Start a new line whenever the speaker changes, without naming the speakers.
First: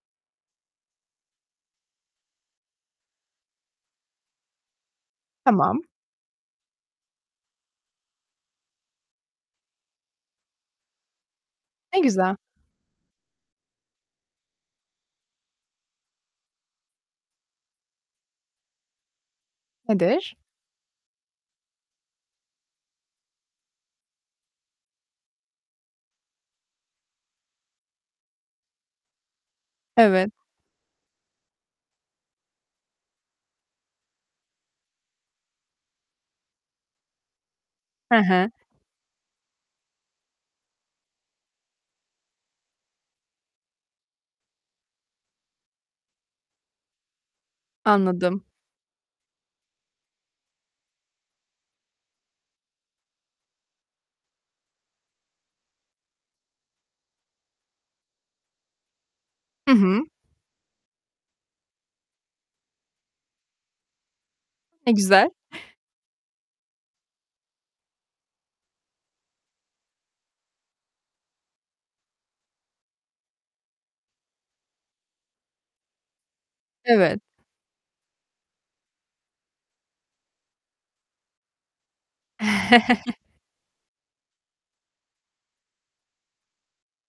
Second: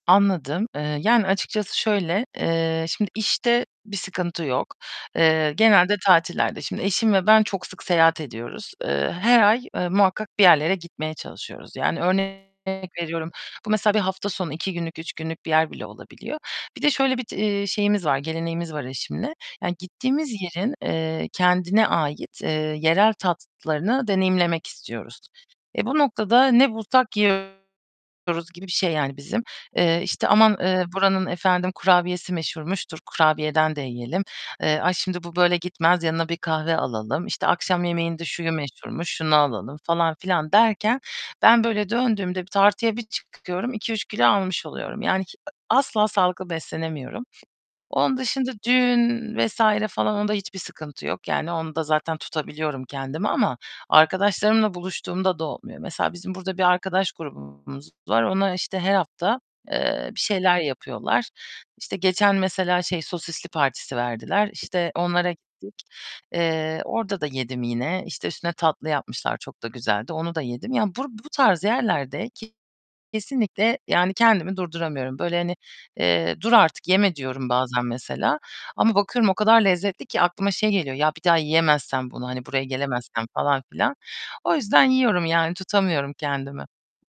Anladım. Eee, yani açıkçası şöyle, eee, şimdi işte bir sıkıntı yok. Eee,
Tamam.
genelde tatillerde. Şimdi eşim ve ben çok sık seyahat ediyoruz. Eee, her ay, eee, muhakkak bir yerlere gitmeye çalışıyoruz
Ne
yani
güzel.
örnek veriyorum, bu mesela bir hafta sonu 2 günlük, 3 günlük bir yer bile olabiliyor. Bir de şöyle bir, c eee, şeyimiz var, geleneğimiz var eşimle yani gittiğimiz
Nedir?
yerin, eee, kendine ait, eee, yerel tatlarını deneyimlemek istiyoruz. Eee, bu noktada ne bulsak yiyoruz gibi bir şey yani bizim. Eee, işte,
Evet.
"Aman, eee, buranın efendim kurabiyesi meşhurmuş, dur kurabiyeden de yiyelim." Eee, "Ay şimdi bu böyle gitmez, yanına bir kahve alalım, işte, akşam
Hı
yemeğinde
hı.
şuyu meşhurmuş, şunu alalım falan filan." derken ben böyle döndüğümde bir tartıya bir çıkıyorum, 2-3 kilo almış oluyorum yani hi asla sağlıklı beslenemiyorum. Onun
Anladım.
dışında düğün vs. falan onda hiçbir sıkıntı yok yani onda zaten tutabiliyorum kendimi ama arkadaşlarımla buluştuğumda da olmuyor. Mesela bizim burada bir arkadaş grubumuz var. Onlar işte her hafta,
Hı hı.
eee, bir şeyler yapıyorlar. İşte geçen mesela şey sosisli partisi verdiler.
E,
İşte
güzel.
onlara gittik. Eee, orda da yedim yine. İşte üstüne tatlı yapmışlar. Çok da güzeldi. Onu da yedim. Ya bur bu tarz yerlerde kesinlikle yani kendimi durduramıyorum. Böyle hani, eee, "Dur artık yeme."
Evet.
diyorum bazen mesela ama bakıyorum o kadar lezzetli ki aklıma şey geliyor, "Ya bir daha yiyemezsem bunu? Hani buraya gelemezsem falan filan." O yüzden yiyorum yani tutamıyorum kendimi.